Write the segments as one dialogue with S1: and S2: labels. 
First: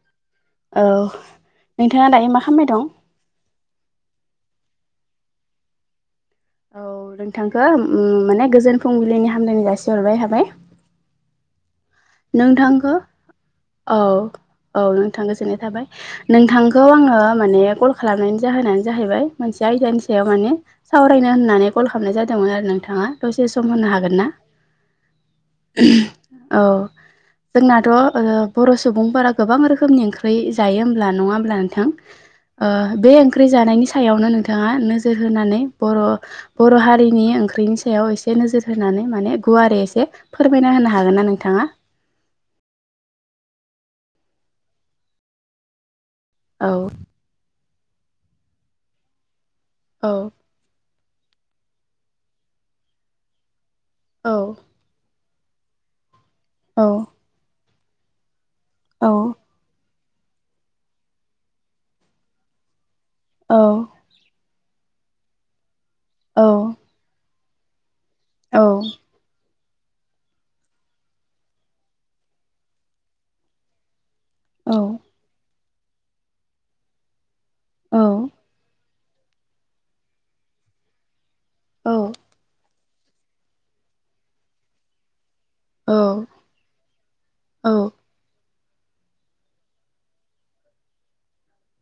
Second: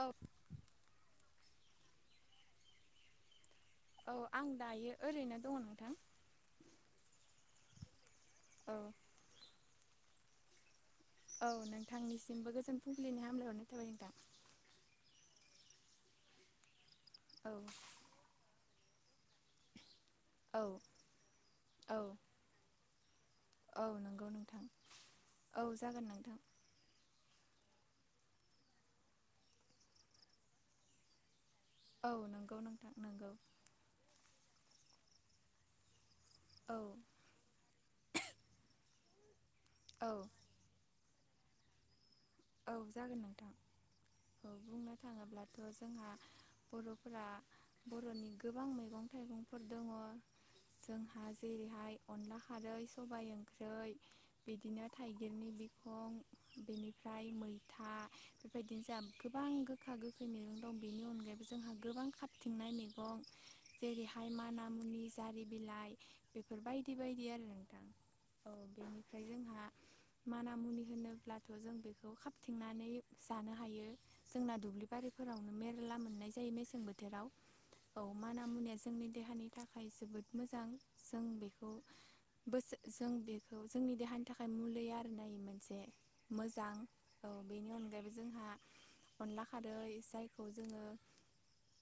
S1: औ
S2: औ नोंथाङा दायो मा खामबाय दं?
S1: औ आं दायो ओरैनो दङ नोंथां।
S2: औ नोंथांखौ माने
S1: औ
S2: गोजोन फुंबिलिनि हामलायनाय जासिहरबाय हाबाय।
S1: औ नों
S2: थांखो औ
S1: नोंथां
S2: औ नोंथां गोजोननाय थाबाय नोंथां खौ आङो
S1: औ
S2: माने कल खालामनायनि जाहोनानो जाहैबाय मोनसे आयदानि सायाव माने
S1: औ
S2: सावरायनो होननानै कल
S1: औ
S2: खालामनाय जादोंमोन आरो नोंथाङा? दसे सम
S1: औ
S2: होनो हागोन
S1: नंगौ
S2: ना?
S1: नोंथां औ जागोन नोंथां
S2: उम औ जोंनाथ' ओ बर' सुबुंफोरा गोबां रोखोमनि ओंख्रि जायो होमब्ला नङा होमब्ला नों थां
S1: औ नंगौ
S2: ओ
S1: नोंथां
S2: बे
S1: नंगौ
S2: ओंख्रि जानायनि सायावनो नोंथाङा नोजोर होनानै बर'
S1: औ
S2: बर' हारिनि ओंख्रिनि सायाव एसे नोजोर होनानै माने गुवारै
S1: औ
S2: एसे फोरमायना होनो हागोनना नोंथाङा?
S1: औ जागोन नोंथां औ बुंनो थाङोब्लाथ' जोंहा
S2: औ
S1: बर'फोरा बर'नि गोबां मैगं थाइगंफोरदों
S2: औ
S1: जोंहा जेरैहाय अनला खारै, सबाइ ओंख्रि,
S2: औ
S1: बिदिनो थाइ गिर निलि बिखं
S2: औ
S1: बेनिफ्राय मैथा बेफोरबायदिनो जा
S2: औ
S1: गोबां गोखा गो खै मैगं दं। बेनि अनगायैबो जोंहा गोबां खारथिंनाय मैगं
S2: औ
S1: जेरैहाय माना मुनि जारि बिलाइ
S2: औ
S1: बेफोर बायदि बायदि आरो। नोंथां औ बेनिफ्राय जोंहा माना मुनि होनोब्लाथ' जों बे खौ खाबथिंनानै जानो हायो जोंना
S2: औ
S1: दुब्लि बारिफोरावनो मेर ला मोननाय जायो मेसें बोथोराव औ माना मुनिया जोंनि देहानि थाखाय जोबोद मोजां जों बेखौ
S2: औ
S1: बोसो- जों बेखौ जोंनि देहानि थाखाय मुलि आरो नायो मोनसे
S2: औ
S1: मोजां। औ बेनि
S2: औ
S1: अनगायैबो जोंहा अनला खारै जायखौ जोङो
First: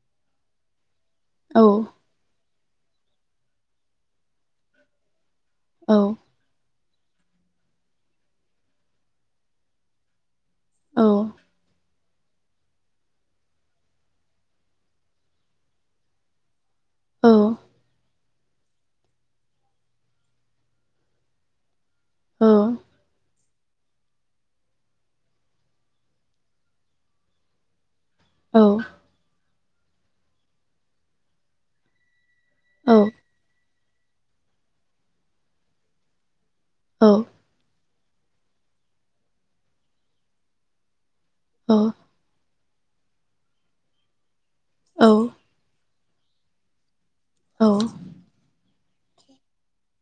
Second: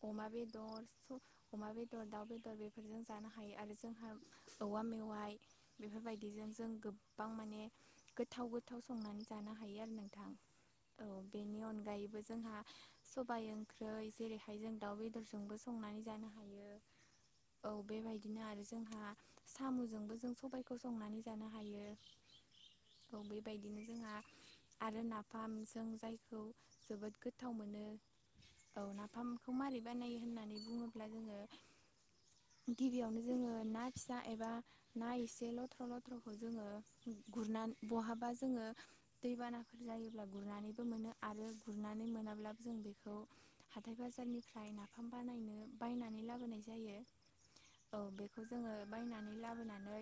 S1: अमा बेदर
S2: औ
S1: अमा बेदर दाउ बेदर बेफोरजों जानो हायो आरो जोंहा औवा मेवाय
S2: औ
S1: बेफोरबायदिजों जों गोबां माने गोथाव गोथाव संनानै जानो हायो आरो नों थां औ बेनि अनगायै बो जोंहा सबाय ओंख्रि जेरैहाय जों दाउ बेदरजोंबो संनानै जानो हायो। औ बेबायदिनो आरो जोंहा साम'जोंबो जों सबायखौ संनानै जानो हायो।
S2: औ
S1: औ बेबायदिनो जोंहा आरो नाफाम जों जायखौ जोबोद गोथाव मोनो। औ नाफामखौ माबारै बानायो होननानै बुङोब्ला जोङो गिबियावनो जोङो ना फिसा एबा ना एसे लथ्र' लथ्र' खौ जोङो गुरनानै बहाबा जोङो दैबानाफोर जायोब्ला गुरनानैबो मोनो आरो गुरनानै मोनाब्लाबो जों बेखौ हाथाय बाजारनिफ्राय नाफाम बानायनो बायनानै लाबोनाय जायो औ बेखौ जोङो बायनानै लाबोनानै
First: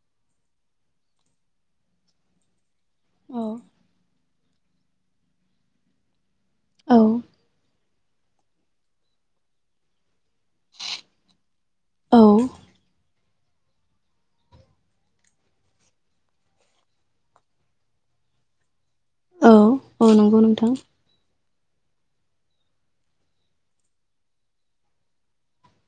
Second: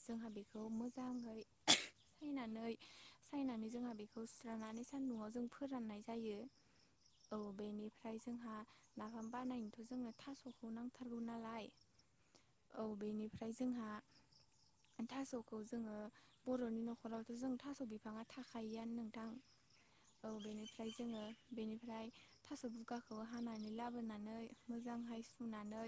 S1: जोंहा बेखौ मोजाङै फिनानै फ्रायनानै जोंहा बेखौ सिस्रनानै सान्दुङाव जों फोराननाय जायो औ बेनिफ्राय जोंहा नाफाम बानायनोथ' जोंङो थास'खौ नांथारगौ नालाय
S2: औ
S1: औ बेनि ओमफ्राय जोंहा थास'खौ जोङो बर'नि न'खरावथ' जों थास' बि बिफाङा थाखायोआनो नोंथां
S2: औ
S1: औ
S2: नंगौ नोंथां
S1: बेनिफ्राय जोङो बेनिफ्राय थास' गुगाखौ हानानै लाबोनानै मोजांहाय सुनानै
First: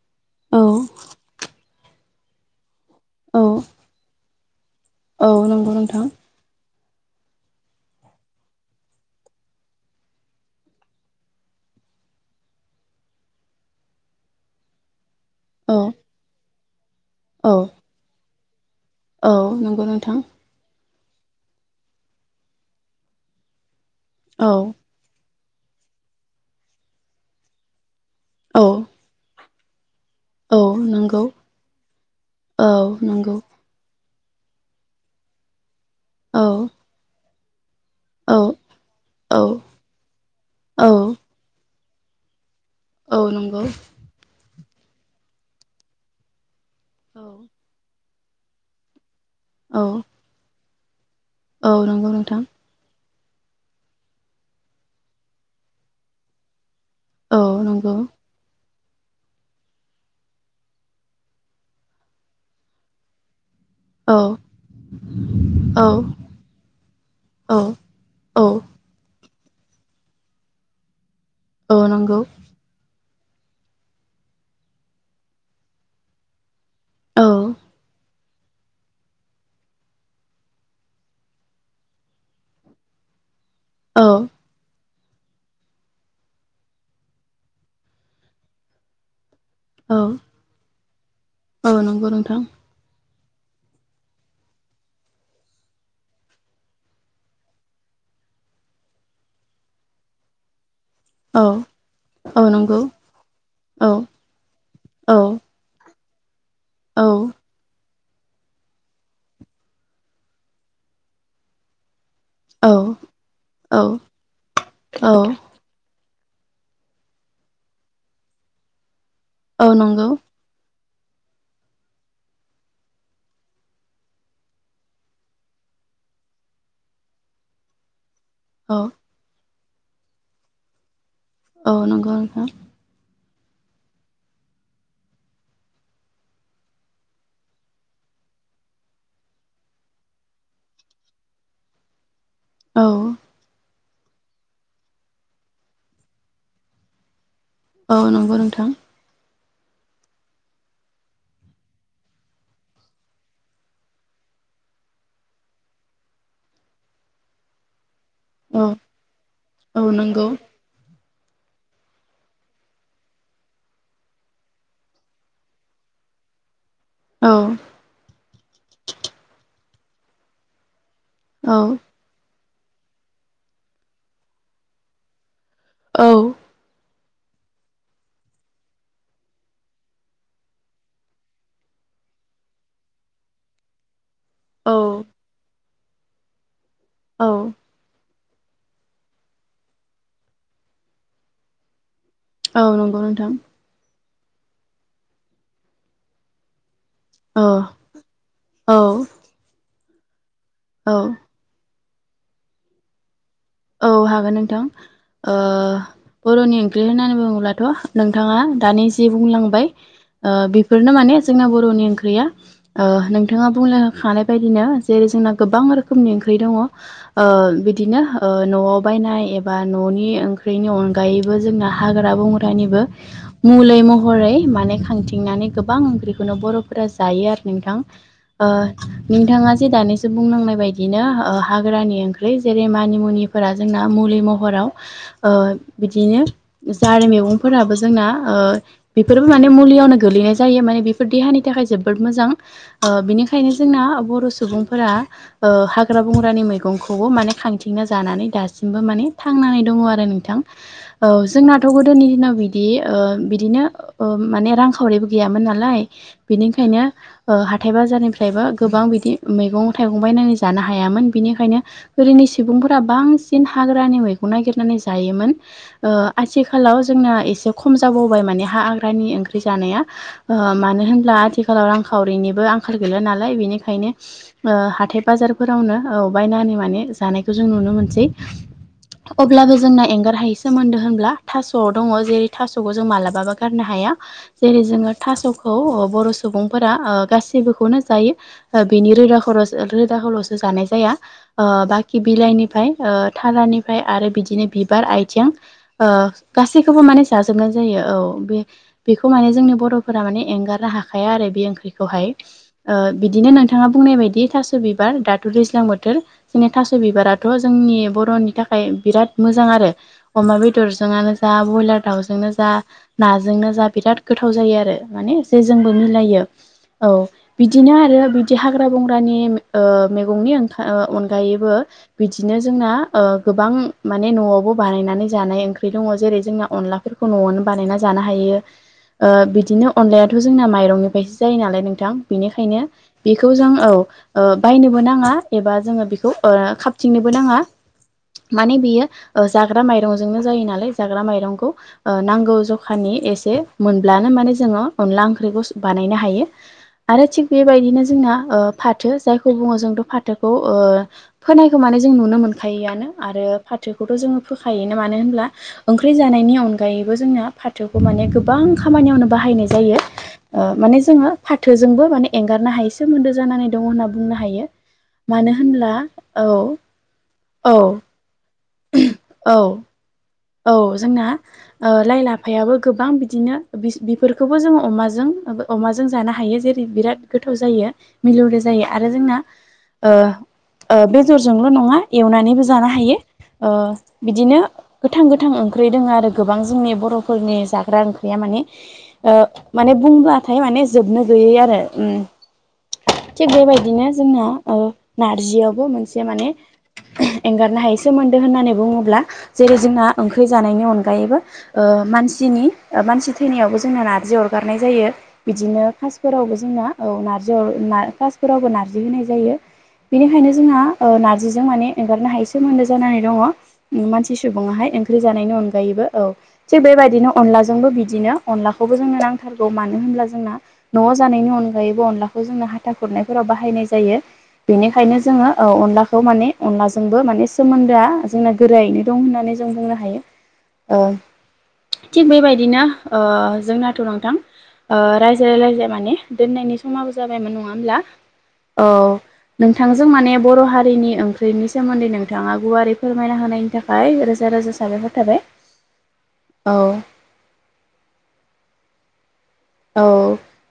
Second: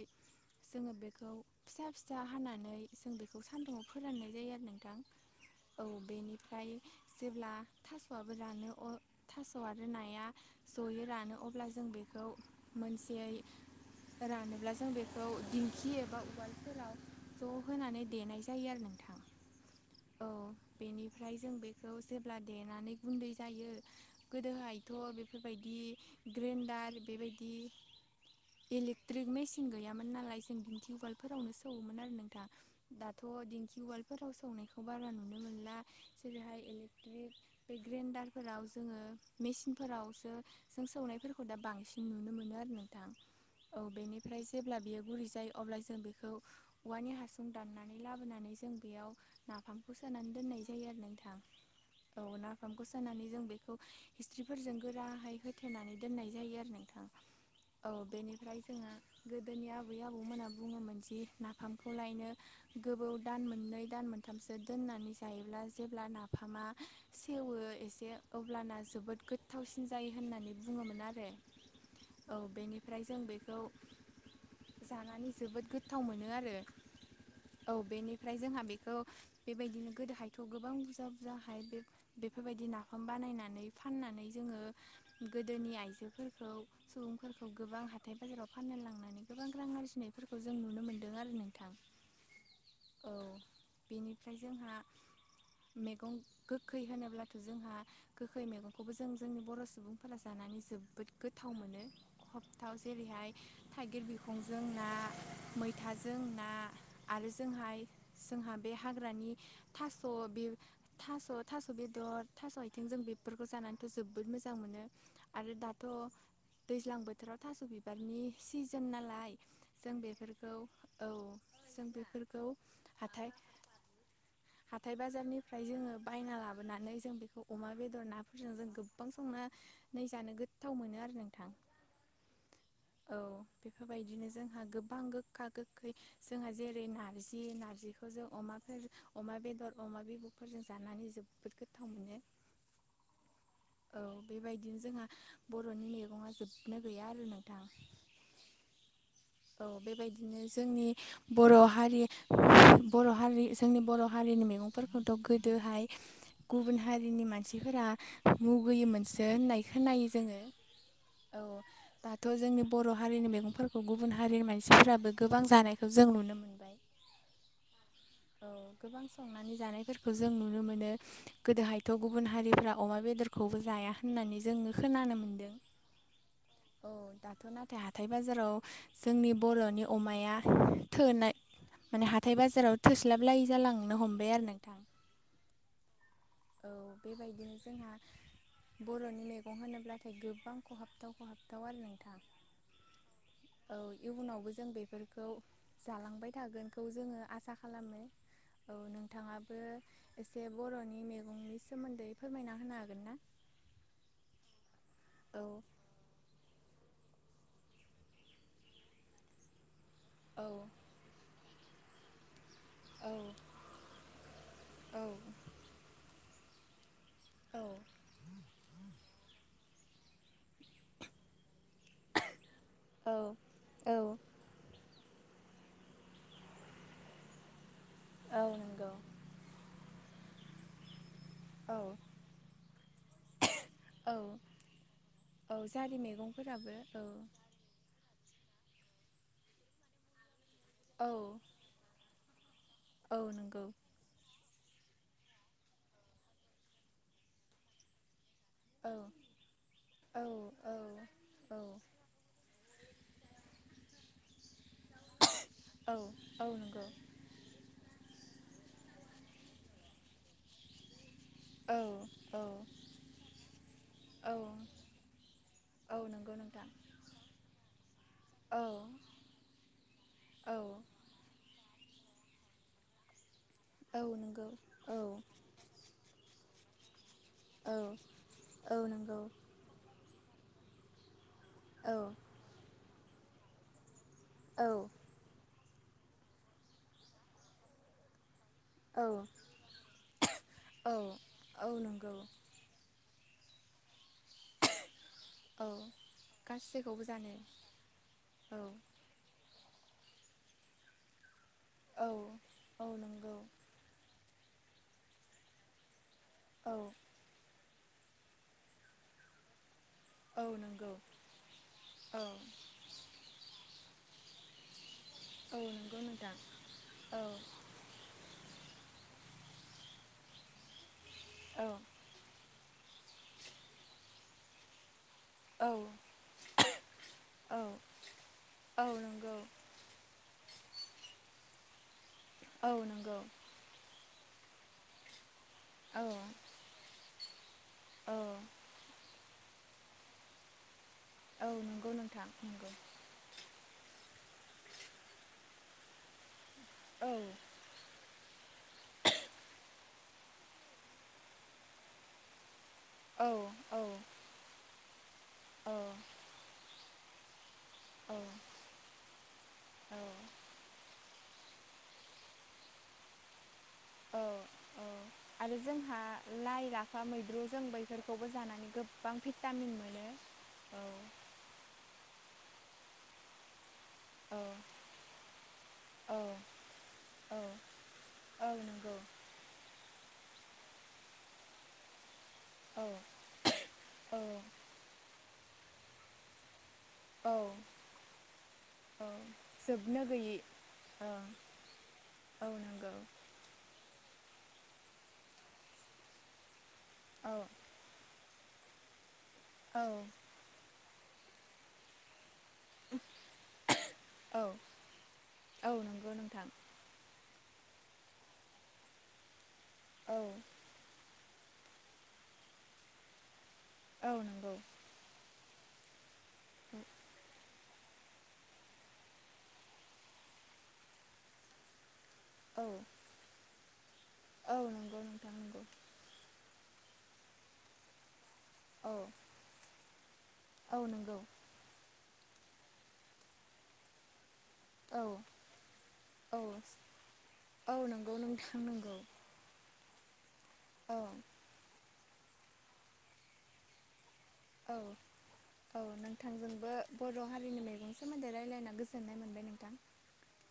S2: औ
S1: जोङो बेखौ फिसा फिसा हानानै जों बेखौ
S2: औ
S1: सान्दुङाव फोराननाय जायो आरो नोंथां
S2: औ नंगौ
S1: औ
S2: नोंथां
S1: बेनिफ्राय जेब्ला थास'आबो रानो थास' आरो नाया जयो रानो अब्ला जों बेखौ मोनसे रानोब्ला जों बेखौ
S2: औ
S1: दिंखि एबा उवाल
S2: औ
S1: ज' होनानै देनाय जायो आरो नों
S2: औ नंगौ नोंथां।
S1: ओमफ्राय जों बेखौ जेब्ला देनानै गुन्दै जायो
S2: औ
S1: गोदोहायथ' बे बेफोरबायदि ग्रेडार बेबायदि
S2: औ
S1: इलेकट्रिक मेसिन गैयामोन नालाय जों
S2: औ
S1: दिंखि
S2: नंगौ
S1: उवालफोरावनो सौयोमोन आरो नोंथा
S2: औ
S1: दाथ'
S2: नंगौ
S1: दिंखि उवाल फोराव संनायखौ बारा नुनो मोनला जेरैहाय
S2: औ
S1: इलेक्ट्रिक बे
S2: औ
S1: ग्रेन्डारफोराव जोङो
S2: औ
S1: मेसिनफोरावसो जों
S2: औ
S1: सौनायफोरखौ दा बांसिन नुनो मोनो आरो नोंथां
S2: औ नंगौ
S1: औ बेनिफ्राय जेब्ला बियो गुरै जायो अब्ला जों बेखौ औवानि
S2: औ
S1: हासुं दाननानै लाबोनानै जों बेयाव नाफामखौ
S2: औ
S1: सोनानै दोननाय जायो आरो नोंथां
S2: औ नंगौ नोंथां
S1: जानानै जों बेखौ हिस्ट्रिफोरजों गोराहै होथेनानै दोननाय जायो आरो नों थां औ बेनिफ्राय जोंहा
S2: [unintelligible]
S1: गोदोनि आबै आबौमोना बुङोमोन जि नाफामखौ लायनो गोबोव दान मोननो दान
S2: औ
S1: मोनथामसो दोननानै जायोब्ला
S2: औ
S1: जेब्ला ना फामा सेवो
S2: औ
S1: एसे
S2: औ
S1: अब्लाना जोबोद गोथावसिन जायो होननानै बुङोमोन आरो
S2: औ नंगौ
S1: औ बेनिफ्राय जों बेखौ जानानै जोबोद गोथाव मोनो आरो
S2: औ
S1: औ बेनि ओमफ्राय जोंहा बेखौ बेबायदिनो गोदोहायथ' गोबां बुरजा जाहाय बे बेफोरबायदि नाफाम बानायनानै फाननानै
S2: औ
S1: जोङो गोदोनि आइजोफोरखौ सुबुंफोरखौ गोबां हाथाय बाजाराव फाननो लांनानै गोबां रां
S2: औ
S1: आरजिनायफोरखौ जों नुनो मोनो
S2: औ नंगौ नोंथां
S1: औ बेनिफ्राय जोंहा मे मैगं गोखै होनोब्लाथ' जोंहा गोखै मैगंखौबो जों जोंनि बर' सुबुंफोरा जानानै जोब जोबोद गोथाव
S2: औ
S1: मोनो
S2: औ
S1: हबथाव
S2: नंगौ
S1: जेरैहाय
S2: औ
S1: थाइगिर बिखंजों ना
S2: औ
S1: मैथा थाजों ना
S2: औ
S1: आरो जोंहाय जोंहा बे हाग्रानि थास' बे थास' थास' बेदर थास' आथिं जों बेफोरखौ
S2: औ
S1: जानानैथ' जोबोद मोजां मोनो आरो दाथ' दैज्लां बोथोराव थास' बिबारनि सिजोन नालाय
S2: औ
S1: जों
S2: नंगौ
S1: बेफोरखौ औ जों बेफोरखौ हाथाइ हाथाइ बाजारनि फ्राय जोङो बायना लाबोनानै जों बेखौ अमा बेदर नाफोरजों
S2: औ
S1: जों गोबां संना नै जानो गोथाव मोनो आरो नों
S2: औ नंगौ नोंथां
S1: बेफोरबायदिनो जोंहा गोबां गोखा गोखै जोंहा जेरै नारजि नारजिखौ जों अमा अमा बेदर अमा बेदरफोरजों जानानै जोबोद गोथाव मोनो
S2: औ
S1: औ बेबायदिनो जोंहा बर'नि मैगङा जोबनो गैया आरो नोंथां।
S2: औ नंगौ नोंथां
S1: औ बेबायदिनो जोंनि बर' हारि बर' हारि जोंनि बर' हारिनि मैगंफोर फोरखौथ' गोदोहाय गुबुन हारिनि मानसिफोरा
S2: औ
S1: मुगैयोमोनसो होननाय
S2: औ
S1: खोनायो
S2: नंगौ
S1: जोङो। औ दाथ' जोंनि बर' हारिनि मैगंफोरखौ गुबुन गुबुन हारिनि मानसिफोराबो गोबां जानायखौ जों नुनो मोनबाय।
S2: औ
S1: औ गोबां संनानै जानायफोरखौ जों नुनो मोनो।
S2: औ
S1: गोदोहायथ' गुबुन हारिफ्रा अमा बेदरखौबो जाया होननानै जोङो खोनानो मोनदों
S2: औ
S1: औ दाथ' नाथाय हाथाय बाजाराव जोंनि बर'नि अमाया थोनाय माने हाथाय बाजाराव थोस्लाबलायै जालांनो हमबाय आरो नोंथां।
S2: औ
S1: औ
S2: औ
S1: बेबायदिनो जोंहा बर'नि मेगं होनोब्लाथाय गोबां खहाबथाव खहाबथाव आरो नोंथां
S2: औ नंगौ नोंथां।
S1: औ इयुनावबो जों बेफोरखौ जालांबाय थागोन खौ जोङो
S2: औ
S1: आसा खालामो औ नोंथाङाबो एसे
S2: औ
S1: बर'नि मैगंनि सोमोन्दै फोरमायना होनो हागोन ना?
S2: औ हागोन नोंथां ओ
S1: औ
S2: बर'नि ओंख्रि होननानै बुं ब्लाथ' नोंथाङा दानि जि बुंलांबाय ओ
S1: औ
S2: बेफोरनो माने जोंना बर नि ओंख्रिया ओ
S1: औ
S2: नोंथाङा बुंलांखानाय बायदिनो जेरै जोंना गोबां रोखोमनि ओं ख्रि दङ ओ
S1: औ
S2: बिदिनो न'आव बायनाय एबा न'नि ओं ख्रिनि अनगायैबो जोंना हाग्रा बंग्रानिबो मलै
S1: औ औ
S2: महरै माने खथि नानै गोबां ओंखौनो बर'फोरा जायो आरो नोंथां
S1: औ
S2: ओ
S1: नंगौ
S2: नोंथाङा जे दानि नाय बनो
S1: औ
S2: हाग्रानि ओंख्रि जेरै मानि मुफोरा जोंना
S1: औ
S2: मुलि महराव ओ
S1: औ जारि
S2: बिदिनो
S1: मैगंफोराबो
S2: जारि मैगंफोराबो जोंना ओ बेफोरबो माने मुलियावनो गोलैनाय जायो माने बेफोर
S1: औ
S2: देहानि थाखाय जोबोद मोजां। ओ
S1: औ
S2: बिनिखायनो
S1: नंगौ
S2: जोंना बर' सुबुंफोरा ओ हाग्रा बंग्रानि मैगंखौबो माने खांथिंना जानानै दा सिमबो
S1: औ
S2: माने थांनानै दङ आरो नोंथां औ जोंनाथ' गोदोनि दिनाव बि दि ओ बिदिनो ओ माने रां खा खावरिबो गैयामोन नालाय
S1: औ
S2: बेनिखायनो
S1: नंगौ
S2: हाथाय बाजारनिफ्रायबो गोबां बिदि मैगं थाइगं बायनानै जानो हायामोन बिनिखायनो
S1: औ
S2: गोदोनि
S1: औ
S2: सुबुंफोर फ्रा बांसिन हाग्रानि मैगं नागिरनानै जायोमोन ओ
S1: औ नंगौ नोंथां
S2: आथिखालाव जोंना एसे खम खम जाबोबाय माने हा
S1: औ
S2: हाग्रानि ओंख्रि जानाया ओ
S1: औ
S2: मानो होनब्ला आथिखालाव रांखावरिनिबो आंखाल गैला नालाय बेनिखायनो
S1: औ नंगौ
S2: ओ हाथाय
S1: औ
S2: बाजारफोरावनो औ बायनानै माने जानायखौ जों नुनो
S1: औ
S2: मोनसै
S1: औ नंगौ
S2: अब्लाबो जोंना एंगार हायै सोमोन्दो होनब्ला थास'आव दङ
S1: औ
S2: जेरै थास'खौ जों मालाबाबो गारनो हाया जेरै
S1: औ
S2: जोङो थास'खौ औ अ बर' सुबुंफोरा ओ गासिबोखौनो जायो। ओ बिनि
S1: औ
S2: रोदा खर रोदाखौल'सो जानाय
S1: औ
S2: जाया ओ
S1: औ
S2: बाखि
S1: नंगौ
S2: बिलाइनिफ्राय ओ थारानिफ्राय आरो बिदि बिदिनो बिबार आइथें
S1: औ
S2: ओ गासैखौबो माने जाजोबनाय जायो औ बे
S1: औ
S2: बेखौ माने जोंनि बर' माने एंगारनो हाखाया आरो बे ओंख्रिखौहाय
S1: औ
S2: ओ
S1: औ
S2: बिदिनो
S1: नंगौ
S2: नोंथाङा बुंनाय बायदि थास' थास' बिबार दाथ' दैज्लां बोथोर जोंनि थास'
S1: औ
S2: बिबाराथ' जोंनि बर'नि थाखाय बिराद मोजां आरो। अमा
S1: औ
S2: बेदरजों
S1: नंगौ
S2: आनो जा ब्रयलार
S1: औ
S2: दाउजोंनो जा नाजोंनो जा बिराद गोथाव जायो आरो। माने जे
S1: औ
S2: जोंबो
S1: नंगौ
S2: मिलायो
S1: नोंथां
S2: औ बिदिनो आरो बिदि हाग्रा बंग्रानि मैगंनिओं अनगायैबो
S1: औ
S2: बिदिनो जोंना गोबां माने न'आव। न' बानायनानै जानाय ओंख्रि
S1: औ
S2: दङ जेरै जोंना अनलाफोरखौ न'आवनो
S1: औ
S2: बानायना जानो हायो।
S1: औ
S2: ओ
S1: नंगौ
S2: बिदिनो अनलायाथ' जोंना माइ रंनिफ्रायसो जायो नालाय नोंथां बेनिखायनो
S1: औ नंगौ
S2: बेखौ जों औ। ओ बायनोबो नाङा एबा जोङो
S1: औ
S2: बेखौ ओ खाबथिंनोबो नाङा
S1: औ
S2: माने बेयो ओ जाग्रा माइरंजोंनो जायो नालाय जाग्रा
S1: औ
S2: माइरंखौ
S1: नंगौ
S2: ओ
S1: नोंथां
S2: नांगौ
S1: नंगौ
S2: जखानि एसे मोनब्ला माने जोङो अनला ओंख्रिखौ सबानायनो हायो आरो
S1: औ
S2: थिग बेबायदिनो जोंना। फाथो जायखौ बुङो जोंथ' फाथोखौ फोनायखौ माने जों नुनो मोनखायोआनो। आरो
S1: औ औ
S2: फाथोखौथ' जोङो फोखायोन मानो होनब्ला
S1: औ
S2: ओंख्रि जानायनि अनगायैबो जोंना फाथोखौ थोखौ माने
S1: औ
S2: गोबां खामानियावनो बाहायनाय जायो ओ माने जोङो। फाथोजोंबो माने एंगारनो हायै सोमोन्दो जानानै दं होनना बुंनो
S1: औ
S2: हायो मानो
S1: आरो
S2: होनब्ला?
S1: जोंहा
S2: औ
S1: लाइ लाफा मैद्रु
S2: औ
S1: जों बैफोरखौ माने गोबां
S2: औ
S1: भिटामिन मोनो
S2: औ जोंना ओ लाइ लाफायाबो गोबां बिदिनो बि
S1: औ
S2: बेफोरखौबो जोङो अमाजों अमाजों जानो
S1: औ
S2: हायो जेरै बिराद गोथाव
S1: औ
S2: जायो मिलौदो
S1: औ
S2: जायो आरो। आरो
S1: नंगौ
S2: जोंना ओ ओ बेजरजोंल' नङा एवनानैबो जानो
S1: औ
S2: हायो, ओ
S1: औ
S2: बिदिनो गो गोथां ओख्रि दङ आरो गोबां जोंनि बर
S1: औ
S2: बर'फोरनि जाग्रा ओंख्रिया माने
S1: औ
S2: ओ माने
S1: जोबनो
S2: बुंब्लाथाय माने जोबनो गैयै आरो
S1: औनो
S2: थिग बेबायदिनो जोंना ओ नारजियावबो मोनसे माने ओहोम
S1: औ
S2: एंगारनो हायै सोमोनद होननानै बुङोब्ला जेरै
S1: औ
S2: जोंना ओंख्रि जानायनि अनगायैबो ओ मानसिनि ओ मानसि थैनायावबो जोंना नार्जि
S1: औ
S2: अरगारनाय जायो बिदिनो
S1: औ नंगौ
S2: खासफोरावबो
S1: नोंथां
S2: जोंना औ नारजि जोङो ना खासफोरावबो नारजि होनाय जायो,
S1: औ
S2: बेनिखायनो जोंना ओ ना नारजिजों माने एंगारनो हायै सोमोनदो जानानै दङ
S1: औ
S2: मानसि
S1: नंगौ
S2: सुबुङाहाय ओंख्रि जानायनि अन -गायैबो औ थिक
S1: औ
S2: बेबायदियैनो अनलाजों। जोंबो बिदिनो अनलाखौबो जोंनो नांथारगौ मानो होनब्ला जोंना न'वाव जानायनि अनगायैबो अनलाखौ। -खौ जोंङो
S1: औ
S2: हाथा खुरनायफोराव बाहायनाय जायो,
S1: औ
S2: बेनिखायनो
S1: नंगौ
S2: जोङो
S1: नोंथां
S2: औ
S1: नंगौ
S2: अनलाखौ माने अनलाजोंबो माने सोमोन्दोआ जोंना गोराय दं
S1: औ
S2: होननानै जों बुंनो हायो ओ
S1: औ नंगौ
S2: थिग बेबायदिनो ओ जोंनाथ' नोंथां। ओ
S1: औ
S2: रायजाय रायजाया माने
S1: औ
S2: दोननायनि समाबो जाबायमोन नङा होमब्ला
S1: औ नंगौ नोंथां
S2: औ
S1: नंगौ
S2: नोंथ नोंथांजों माने बर' हारिनि
S1: औ
S2: ओंख्रिनि सोमोन्दै नोंथाङा गुवारै फोरमायना होनायनि थाखाय रो
S1: औ औ
S2: औ
S1: नोंथांजोंबो बर' हारिनि मैगं सोमोन्दै रायज्लायना गोसो।
S2: औ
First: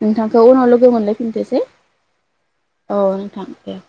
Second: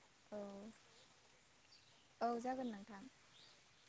S2: नोंथांखौ उनाव लोगो मोनलायफिनथोसै।
S1: औ जागोन
S2: औ नोंथां दे